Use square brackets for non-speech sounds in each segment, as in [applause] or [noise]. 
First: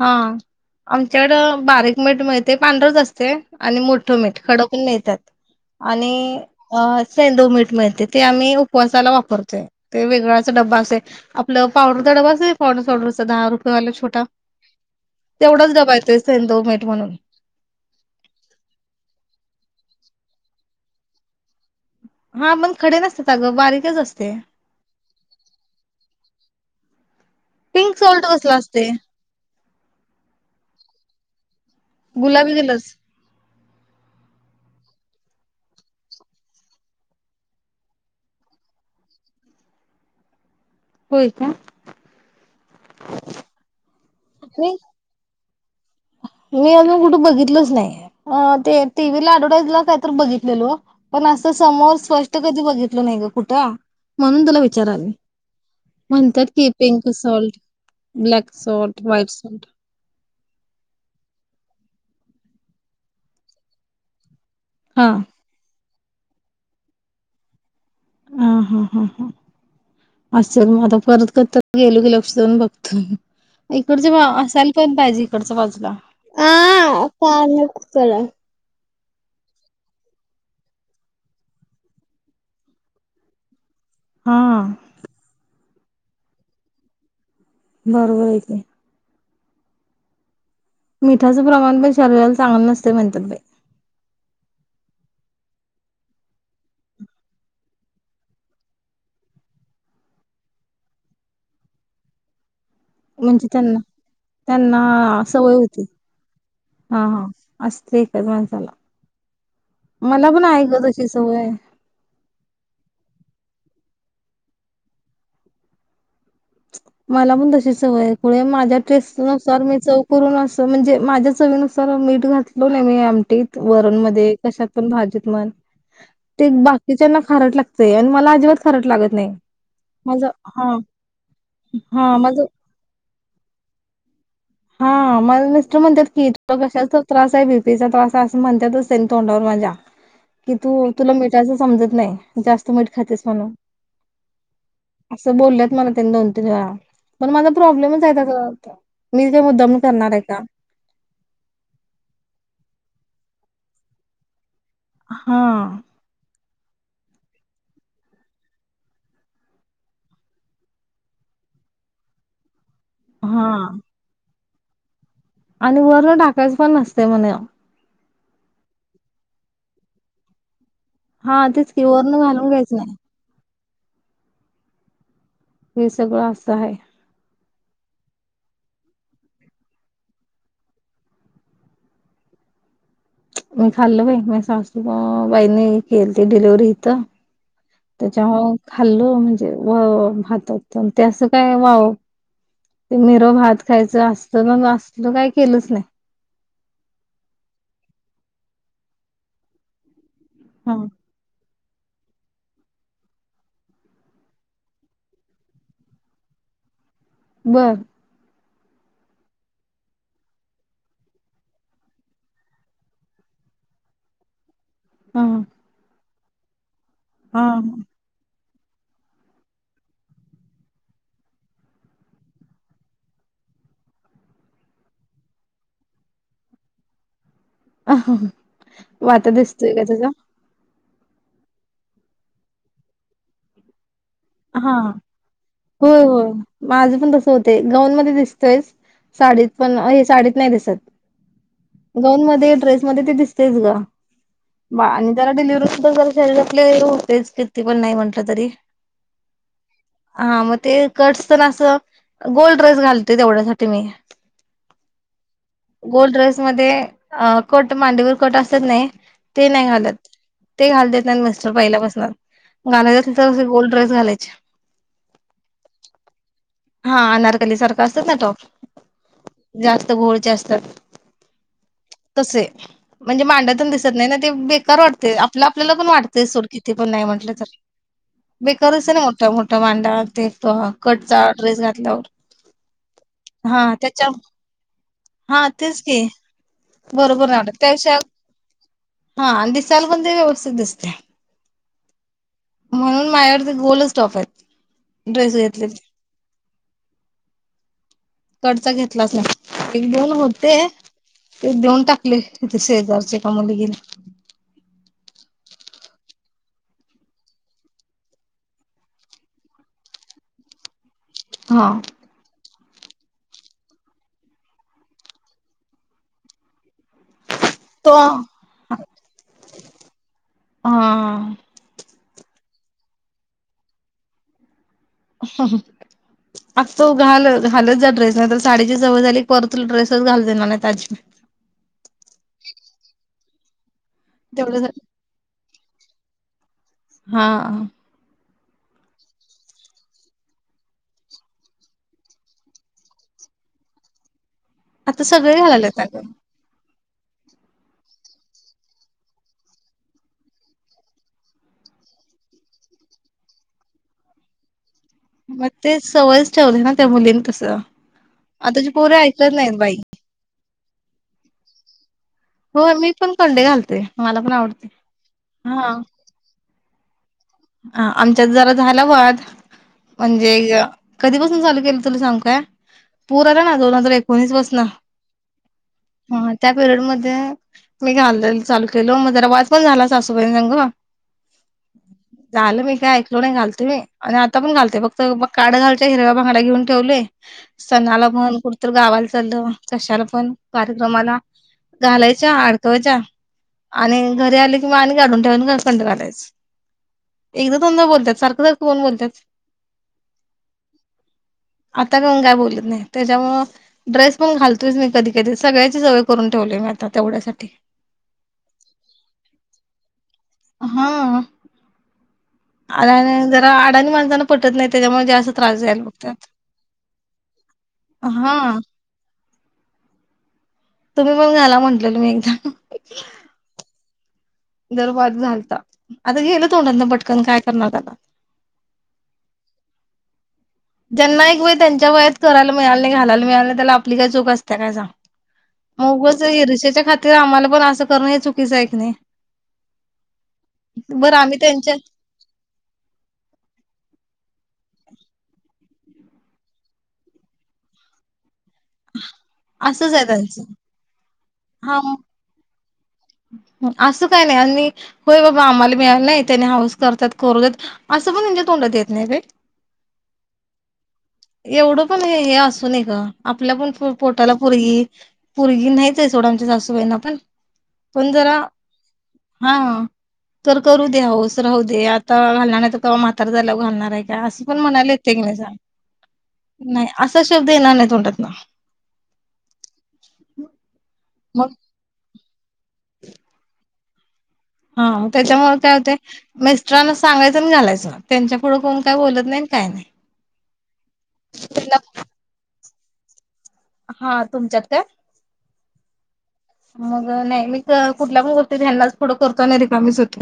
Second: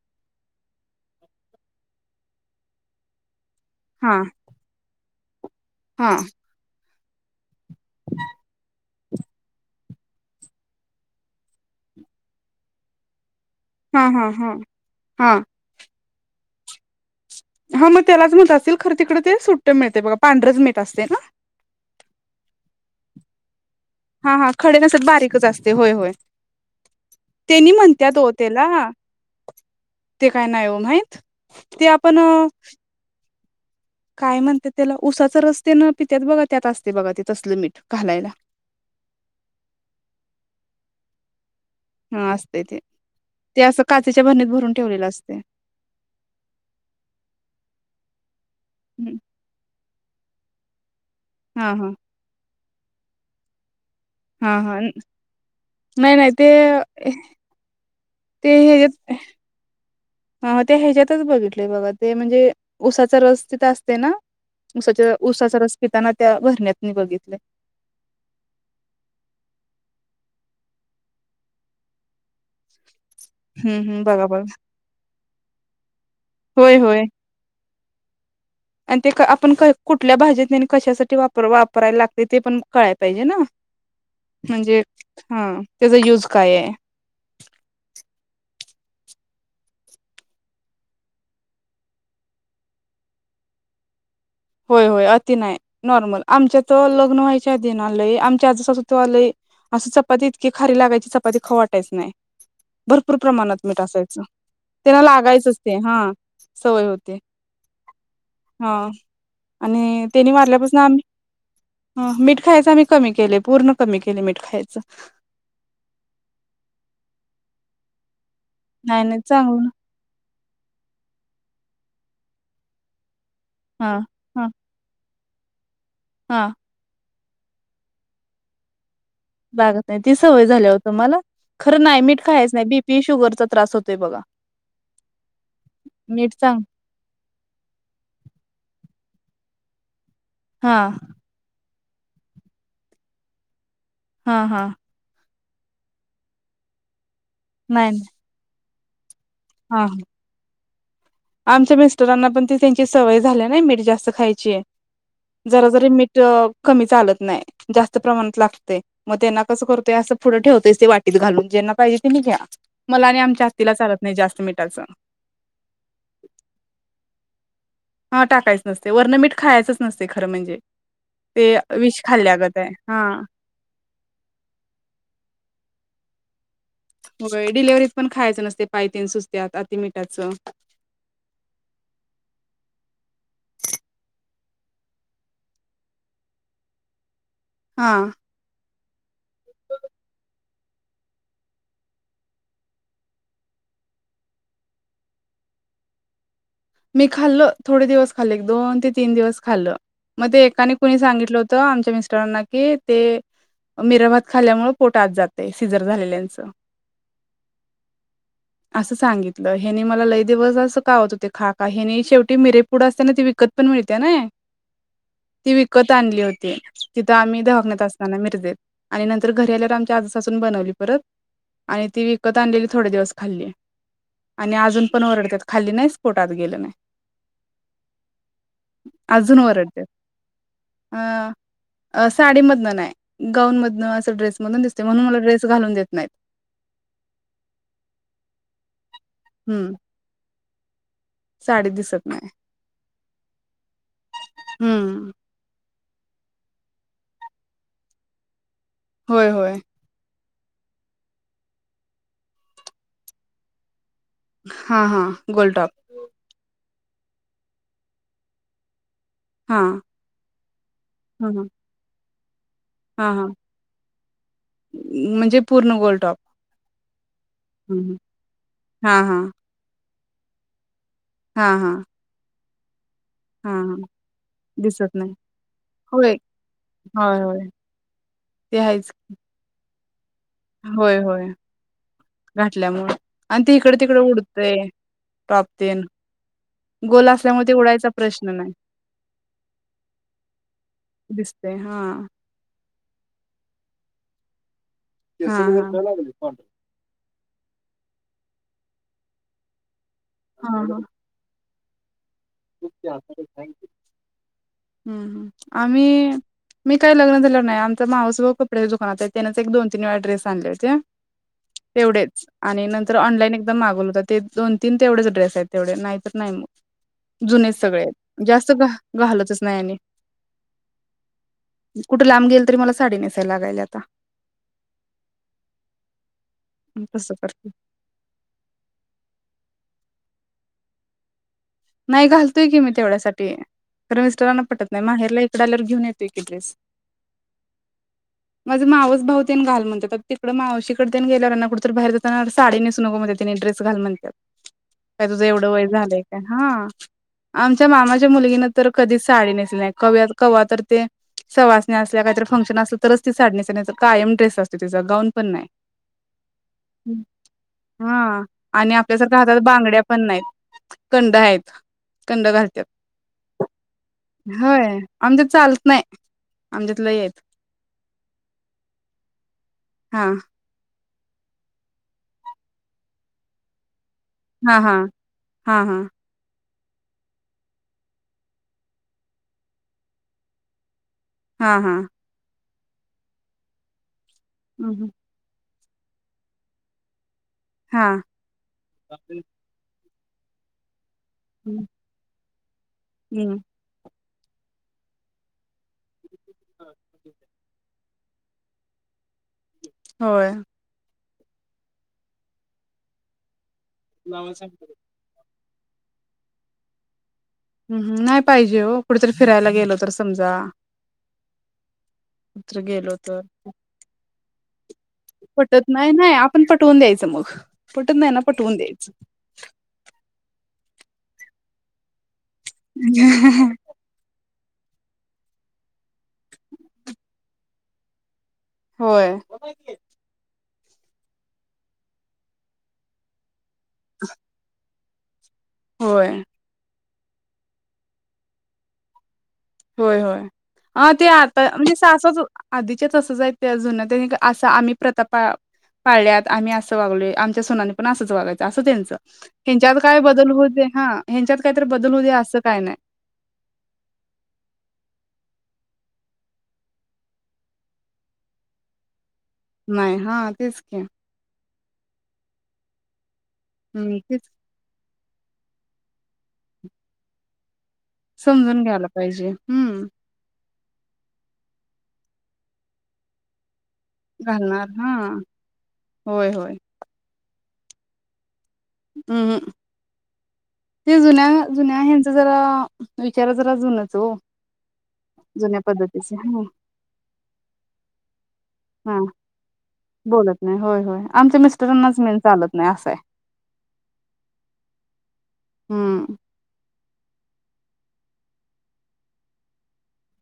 हा. आमच्याकडं बारीक मीठ मिळतय, पांढरच असतय आणि मोठ हा मीठ खडक पण मिळत्यात. हा आणि अ सेंधव मिठ ते आमही उपवास वापरते. ते वेगळा डबा असेय. आपलं पावडर चा डबा असतो, पोंड्स पावडरचा दहा रु दहा वाला हा छोटा हा हा हा तेवढाच डबा येतोय. सेंदव मीट म्हणून हा मग त्यालाच म्हणत असतील, खरं तिकडे ते सुट्ट मिळते बघ. पांढरेच मीठ असते ना? हा पण खडे नसतात, अगं बारीक हा हा खडे नसत बारीकच असते. होय. होय. तेनी पिंक म्हणतात सॉल्ट हो कसला त्याला. असते ते काय नाही हो म्हाहीत. ते आपण गुलाबी कलरच काय म्हणते त्याला, उसाच रस तेन पित्यात बघा त्यात असते बघा ते तसलं मीठ, घालायला. होय का? हा असतय ते, ते अस काचेच्या भरणीत भरून मी ठेवलेला असते. मी अजून कुठे बघितलच नाही य आ ते टीव्ही ला ॲडव्हटाइजला क तर बघितलेलो पण असं हा हा समोर स्पष्ट कधी बघितलं नाही ग कुठं म्हणून हा तुला हा विचारालोय, नाही नाही म्हणत्यात ते की pink salt black salt white salt हा ते ह्याज्यातच बघितलय बघा, ते म्हणजे उसाचा रस तिथं असते ना उसाच हा उसाचा रस पिताना त्या भरणीत मी बघितल. अ हा हा हा, असल मग आता परत कधी तर गेलो की लक्ष देऊन बघतो. हम्म हम्म इकडची बा बघा बघा असायला पण पाहिजे, इकडच्या बाजूला होय होय. आ [unintelligible] चला आणि ते क आपण कय कुठल्या भाजीतनि कशासाठी वापर वापराय लागतय ते पण कळाय पाहिजे ना हा म्हणजे हा त्याचा यूज काय ये बरोबर आय की मिठाचं प्रमाण पण शरीराला चांगलं नसतय म्हणत्यात बई होय होय अति नाई नॉर्मल, आमच्या त लग्न व्हायच्या आधी ना लय, आमची आजी सासू तवा लय, असं चपाती इतकी खारी लागायची चपाती खाऊ वाटायच नाई. भरपूर म्हणजे प्रमाणात त्यांना मीठ असायचं, त्यांना सवय लागायचंच ते होती हा सवय हा होती, हा असते एकाच माणसाला हा आणि मला त्यांनी पण आहे वारल्यापासन ग आमी, तशी सवय ह मीठ खायच आम्ही कमी केले पूर्ण मग पण कमी केलं मीठ खायाच मला पण तशी सवय‌ आय. खुळे माझ्या नाही नाही टेस्ट नुसार चांगलं मी चव करून अस त म्हणजे माझ्या चवीनुसार मीठ घातलो नई मी आमटीत वरण हां मध्ये हां कशात पण भाजीत म्हण ते हां बाकी च्याना खारट लागतंय आणि मला अजिबात खारट लागत नाही लागत नई, ती माझं सवय झाल्या ओ तुम्हाला खरं नाही हा मीठ माज, खायच नाही बीपी शुगरचा त्रास होतोय बघा हा माझं मिस्टर म्हणत्यात की मीठ चांग तुला कशाचा त त्रास आहे, बीपीचा त्रास आहे असं म्हणत्यातच तेनी तोंडावर माझ्या कि हां तू तुला मिठाचं समजत नाई जास्त मीठ खातेस म्हणून हा हा. अस बोलल्यात मला. [unintelligible] पण माझा नाही प्रॉब्लेमच नाही आहेत अगं मी काय मुद्दाम हां हां. करणार आहे का आमच्या मिस्टरांना पण त त्यांची सवय झाली ना मीठ जास्त खायची जरा हा जरी मीठ अ कमी चालत नाही जास्त प्रमाणात लागतेय मग ते ना कसं करतोय असं पुढं ठेवतोयच ते वाटीत घालून ज्यांना पाहिजे त्यांनी घ्या. मला आणि आमच्या आत्तीला हा. चालत नाही जास्त मीठ त्याचा आणि वरणं टाकायचं पण नसते म्हणे हा टाकायचं नसते वरणं मीठ खायचंच नसते खरं म्हणजे हा ते तेच की विष वरण घालून खाल्ल्यागत आहे घ्यायचं नाही. हा हे सगळं असं आहे डिलिव्हरीत पण खायचं नसते पाय अन ते सुजत्यात अति मिठाचं मी खाल्लं बाई मा सासू बाईंनी केलती डिलिव्हरी इथं हा त्याच्यामुळं खाल्लं म्हणजे भातात ते असं काय वाव ते मिरव भात खायचं असत ना असलं काय केलंच नाही. मी खाल्लं थोडे दिवस खाल्ले दोन ते तीन दिवस खाल्लं. मग ते एकाने हा. कुणी सांगितलं होत त आमच्या मिस्टरांना की ते मिरंभात खाल्यामुळे पोटत आत जाते सिजर झालेल्यांच बर. असं सांगितलं ह्यानी मला लय दिवस असं कावत होते खा ह्यानी शेवटी मिरेपुडं असत्या ना ती विकत पण मिळते ने हा ती विकत आणली होत ते तिथं आम्ही धकत असताना मिर्देत आणि नंतर घरी आल्यावर आमच्या आजासून बनवली परत आणि ती विकत आणलेली थोडे दिवस खाल्ली आणि अजून पण ओरडतात खाल्ली नाहीस गेल नाही अ वाट अजून दिसतोय का ओरडतात त्याचा अ साडीमधन नाही गाऊनमधनं हा हो होय माझं पण तस होत गऊनमध्ये दिसतेच साडीत हम्म पण अय साडीत दिस साडी [unintelligible] दिसत गाऊन नाही मध्ये ड्रेस मध्ये ते दिसतयच ग हम्म आणि जरा डिलि जरा शरीरातले हे होतेच किती पण नाही म्हटलं तरी होय होय. हा मग ते कट्स तेन असं गोल ड्रेस घालते तेवढ्यासाठी मी हां हां गोल टॉप. गोल ड्रेस मध्ये अ कट मांडीवर कट असत्यात नाही ते हा नाही घालत. ते घालू देत नाहीत ह ह मिस्टर पहिल्यापासून घालायचे हा असेल हा तर असे गोल ड्रेस घालायचे म्हणजे पूर्ण गोल टॉप. हा नर [unintelligible] असतात ना टॉप? जा स्त घोळचे असतात. हां हां. चे म्हणजे मांड्या तेन दिसत नाही ना ते बेकार दिसत नाही वाटतंय आपलं आपल्याला पण होय वाटतंय सोड किती पण नाही होय म्हटलं तर. होय ते एका आहेच दिवसाने मोठा-मोठा. वांडार. ते होय कटचा होय ड्रेस घातल्यावर, घातल्यामुळे आणि ते हा इकडे तिकडे त्याच्या, उडतंय हा टॉप तेच तेन की, गोल बरोबर नाही असल्यामुळे ते वाटत. उडायचा त्यापेक्षा प्रश्न नाही दिसायला पण ते व्यवस्थित दिसतय. दिसते हा म्हणून. माझ्याकडं गोलच टॉप आहेत. हा. हा. कटचा घेतलाच नाही. एक-दोन होते. हा हा ते देऊन टाक ले इथे शेजारच्या एका मुलगीला. आणि मी काय लग्नात घेतलं नाहि. आमचा मावस भाऊ कपड्याच्या दुकानात आहे, त्यानेच एक-दोन-तीन वेळा ड्रेस आणले होते. हा तेवढेच. आणि नंतर ऑनलाईन एकदम मागवले होते, ते दोन-तीन तेवढेच ड्रेस आहेत, तेवढे नाहीतर नाही मग. जुनेच सगळे तो आहेत, जास्त घाल घालतच नाही आणि. हा कुठे लांब गेल तरी मला साडी नेसायला लागायल्या आता. मग तू तसं घाल करते घालत जा ड्रेस, नाही तर साडीची सवय झाली परत तुला ड्रेसेच घालू देणार नाही आजी नाही घालतोय की मी तेवढ्यासाठी. तर मिस्टरांना पटत तेवढ्यासाठी नाही, माहेरला इकड आल्यावर घेऊन येते की. [unintelligible] हां. माझं मावस भाऊ तेन घाल म्हणतात तिकडं मावशीकडं तेन गेल्यावरना कुठं तरी बाहेर जाताना साडी नेसू नको म्हणत्यात तेनी ड्रेस घाल म्हणत्यात. आता सगळे घालाल्यात अगं. हां आमच्या मामाच्या मुलगीनं तर कधीच साडी नेसली नाही कव्या कवा तर ते सवासनी असल्या काहीतरी फंक्शन असलं तरच ती साडी नेसते नाहीतर कायम ड्रेस असतो तिचा गाऊन पण नाही. मग ते सवयच ठेवले ना त्या मुलीने तस हा आताची आणि पोर आपल्यासारख्या ऐकत हातात नाहीत बाई. बांगड्या पण नाहीत [unintelligible] आहेत. कंड घालत्यात हो मी पण कंडे घालते मला पण आवडते होय आमच्यात चालत हा. नाही [unintelligible] ह आमच्यात जरा झाला वाद हा म्हणजे कधीपसून चालू केलं तुला सांगू काय पुर आला ना दोन हजार एक [unintelligible] हा त्या हा हा हा पिरियड मध्ये मी घालायला चालू केल मग जरा वाद पण झाला सासुबाईन संग हा हा झालं बाई काही ऐकलो नाही घाल तू ले. आणि आता पण घालते फक्त बघ काड घालच्या हिरव्या बांगड्या घेऊन ठेवले सणाला म्हण कुठतर गावाला चाललो कशाला [unintelligible] क्रमाला घालायची चार हम्म [unintelligible] [unintelligible] एकदा दोनदा बोल त्यात सारखं सारखं कोण बोलत्यात. होय आता कोण काय बोलत नाही तेच्यामुं ड्रेस पण घालतोयच मी कधी कधी सगळ्याची सवय करून ठेवलोय मी आता तेवढ्यासाठी हम्म.. नाही पाहिजे ओ कुठेतरी फिरायला गेलो तर समजा हा कुठेतरी गेलो आणि तर जरा अडाणी माणसानं - पटत नाही. त्याच्यामुळे जास्त त्रास पटत द्यायला नाही. नाही बघतात आपण पटवून द्यायचं मग, पटत नाही ना हा पटवून द्यायचं. तुम्ही पण घाला म्हटलेल मी एकदा अ ह दरवार झालता आता गेल तोंडातना पटकन काय करणार त्याला होय ज्यांना एक वेळ त्यांच्या वयात करायला मिळाले घालायला मिळाले त्याला आपली का चूक असतते काय स अ होय उगच इर्षेच्या खा तीर आम्हाला पण असं करणं हे चुकीचं आहे की नाही? होय होय, आ ते बरं आम्ही आता म्हणजे त्यांच्या सासंच आधीच्या तसंच आहेत त्या जुन्या त्यानी असं आम्ही प्रता पा पाळल्यात आम्ही असं वागलोय आमच्या सुनांनी पण असंच वागाय चं असं त्यांचं ह्यांच्यात असंच काय आहे बदल त्यांचं होऊदे. हां ह्यांच्यात काय तर हा बदल होऊदे असं काय नाय. असं काही नाही आणि होय बाबा आम्हाला मिळालं नाही त्यांनी हाऊस करत्यात करू देत असं पण ह्यांच्या तोंडात येत नाही काही. नाही हां तेच की. एवढं पण हे हे असू नये गं. आपल्या पण पो हम्म तेच पोटाला पोरगी पोरगी नाहीच आहे सोड आमच्या सासूबाईंना पण. पण जरा समजून घ्यायला पाहिजे हा हम्म. तर करू दे हाऊस राहू दे, आता घालणार नाही तर कवा म्हातार झालावर घालणार. असं पण घालणार म्हणायला हा येते का नाही सांग. होय होय नाही असा शब्द. शब्द येणार नाय तोंडातन. हम्म. ते मग जुन्या-जुन्या हेंच जरा विचार जरा जूनच ओ. हा त्याच्यामुळे काय होते. मिस्टरांना सांगायचं आणि घालायचं, त्यांच्या पुढं कोण काय हा बोलत नाही आणि काय नाही. बोलत नाही होय-होय आमच्या मिस्टरांनाच त्यांना मेन चालत नाही अस आहे. हा तुमच्यात काय. हम्म मग नाही मी कुठल्या पण गोष्टीत, ह्यानाच पुढं करतो आणि रीकामीच होते.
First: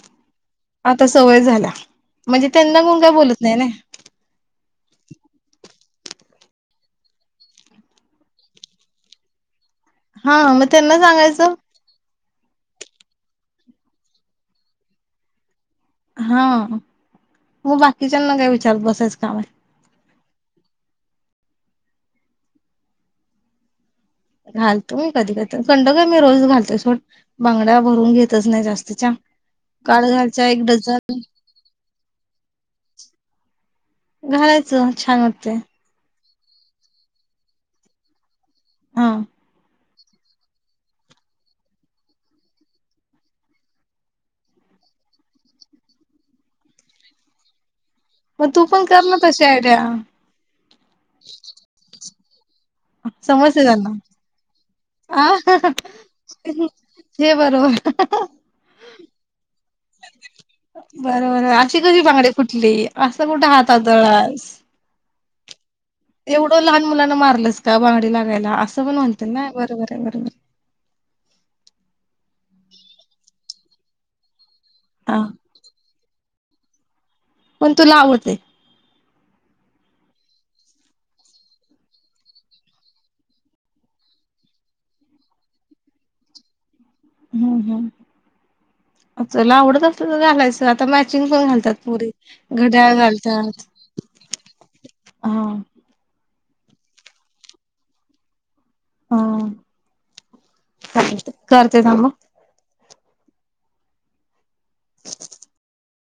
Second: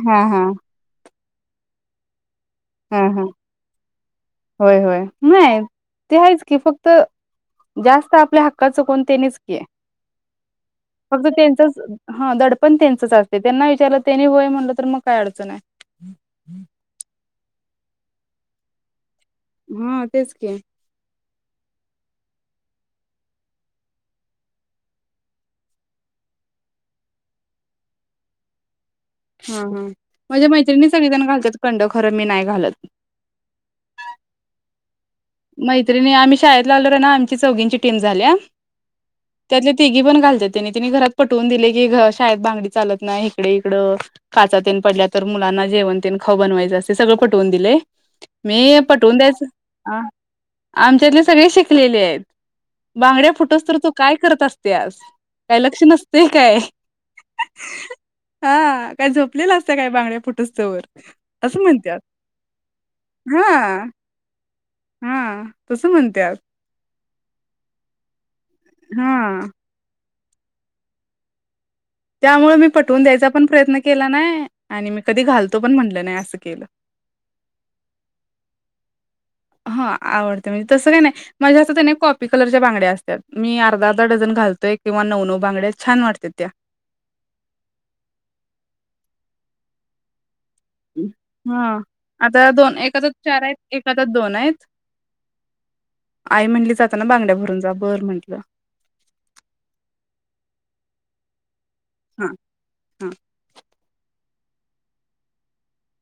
हा, हा. सवय झाल्या. म्हणजे त्यांना कोण हा काय हा बोलत नाही नई. होय होय नाही ते आहेच की फक्त, जास्त आपल्या हक्काचं कोण तेनीच की. हा म फक्त त्यांचाच हा दडप पण त्यांचच असतय, त्यांना विचारलं, त्यांनी होय म्हटलं, तर मग काय अडचण हाय? हा उभा घरच्याना काय विचारत बसायच? हा [unintelligible] तेच की. घालतो मी, कधी? कधी? कंड काय मी रोज घालतोय सोड, बांगड्या भरून घेतच नाही जास्त हा, हा म्हणजे मैत्रिणी डझन सगळीजण घालतात, कंड खरं मी नाही घालत. घालायचं. छान वाटते मैत्रिणी आम्ही- शाळेत आलेवर ना आमची चौघींची टीम झाली. हा त्यात तिघी पण घालत्यात, त्यानी तिने घरात पटवून दिले की, घर शाळेत बांगडी चालत नाही इकडे इकडं काचातेन पडल्या तर मुलांना जेवणतेन, खावू बनवायचं, असे सगळं पटवून दिलय. मग तू पण करण तशी आयड्या अ आमच्यातले सगळे शिकलेली ते [unintelligible] बांगड्या समजते फोटूस तर तू त्यांना काय करत असत्यास? आ काय लक्ष नसते काय? हे बरोबर हा काय झोपलेलं असत काय बांगड्या फोटूस तवर? बरोबर असं अशी म्हणत्यात, कशी बांगडी फुटली असं कुठे हात आ, आदळलास हा. तसं म्हणत्यात. एवढं लहान मुलांना मारलस का? बागंडी लाग असं पण म्हणतील हा ना, बरोबर आहे बरोबर. त्यामुळे मी पटवून द्यायचा पण प्रयत्न केला नाही आणि मी हा कधी घालतो पण म्हटलं नाही असं केलं. पण तुला आवडते. हा आवडते, म्हणजे तसं काय नाय माझ्या असता नाही कॉपी कलरच्या बांगड्या असत्यात, मी अर्धा अर्धा डझन घालतोय किंवा नऊ नऊ बांगड्या छान वाटतात त्या. हम्म, हम, चला आवडत असलं तर घालायच. आता हं. मॅचिंग पण घालतात हां, पुरी, आता घड्याळ एका हातात आहेत, घालत्यात, एका हातात आहेत. हा- आई म्हटली, जाताना बांगड्या भरून जा, बर म्हंटलं. ह. काही तर. करते थांब. हा.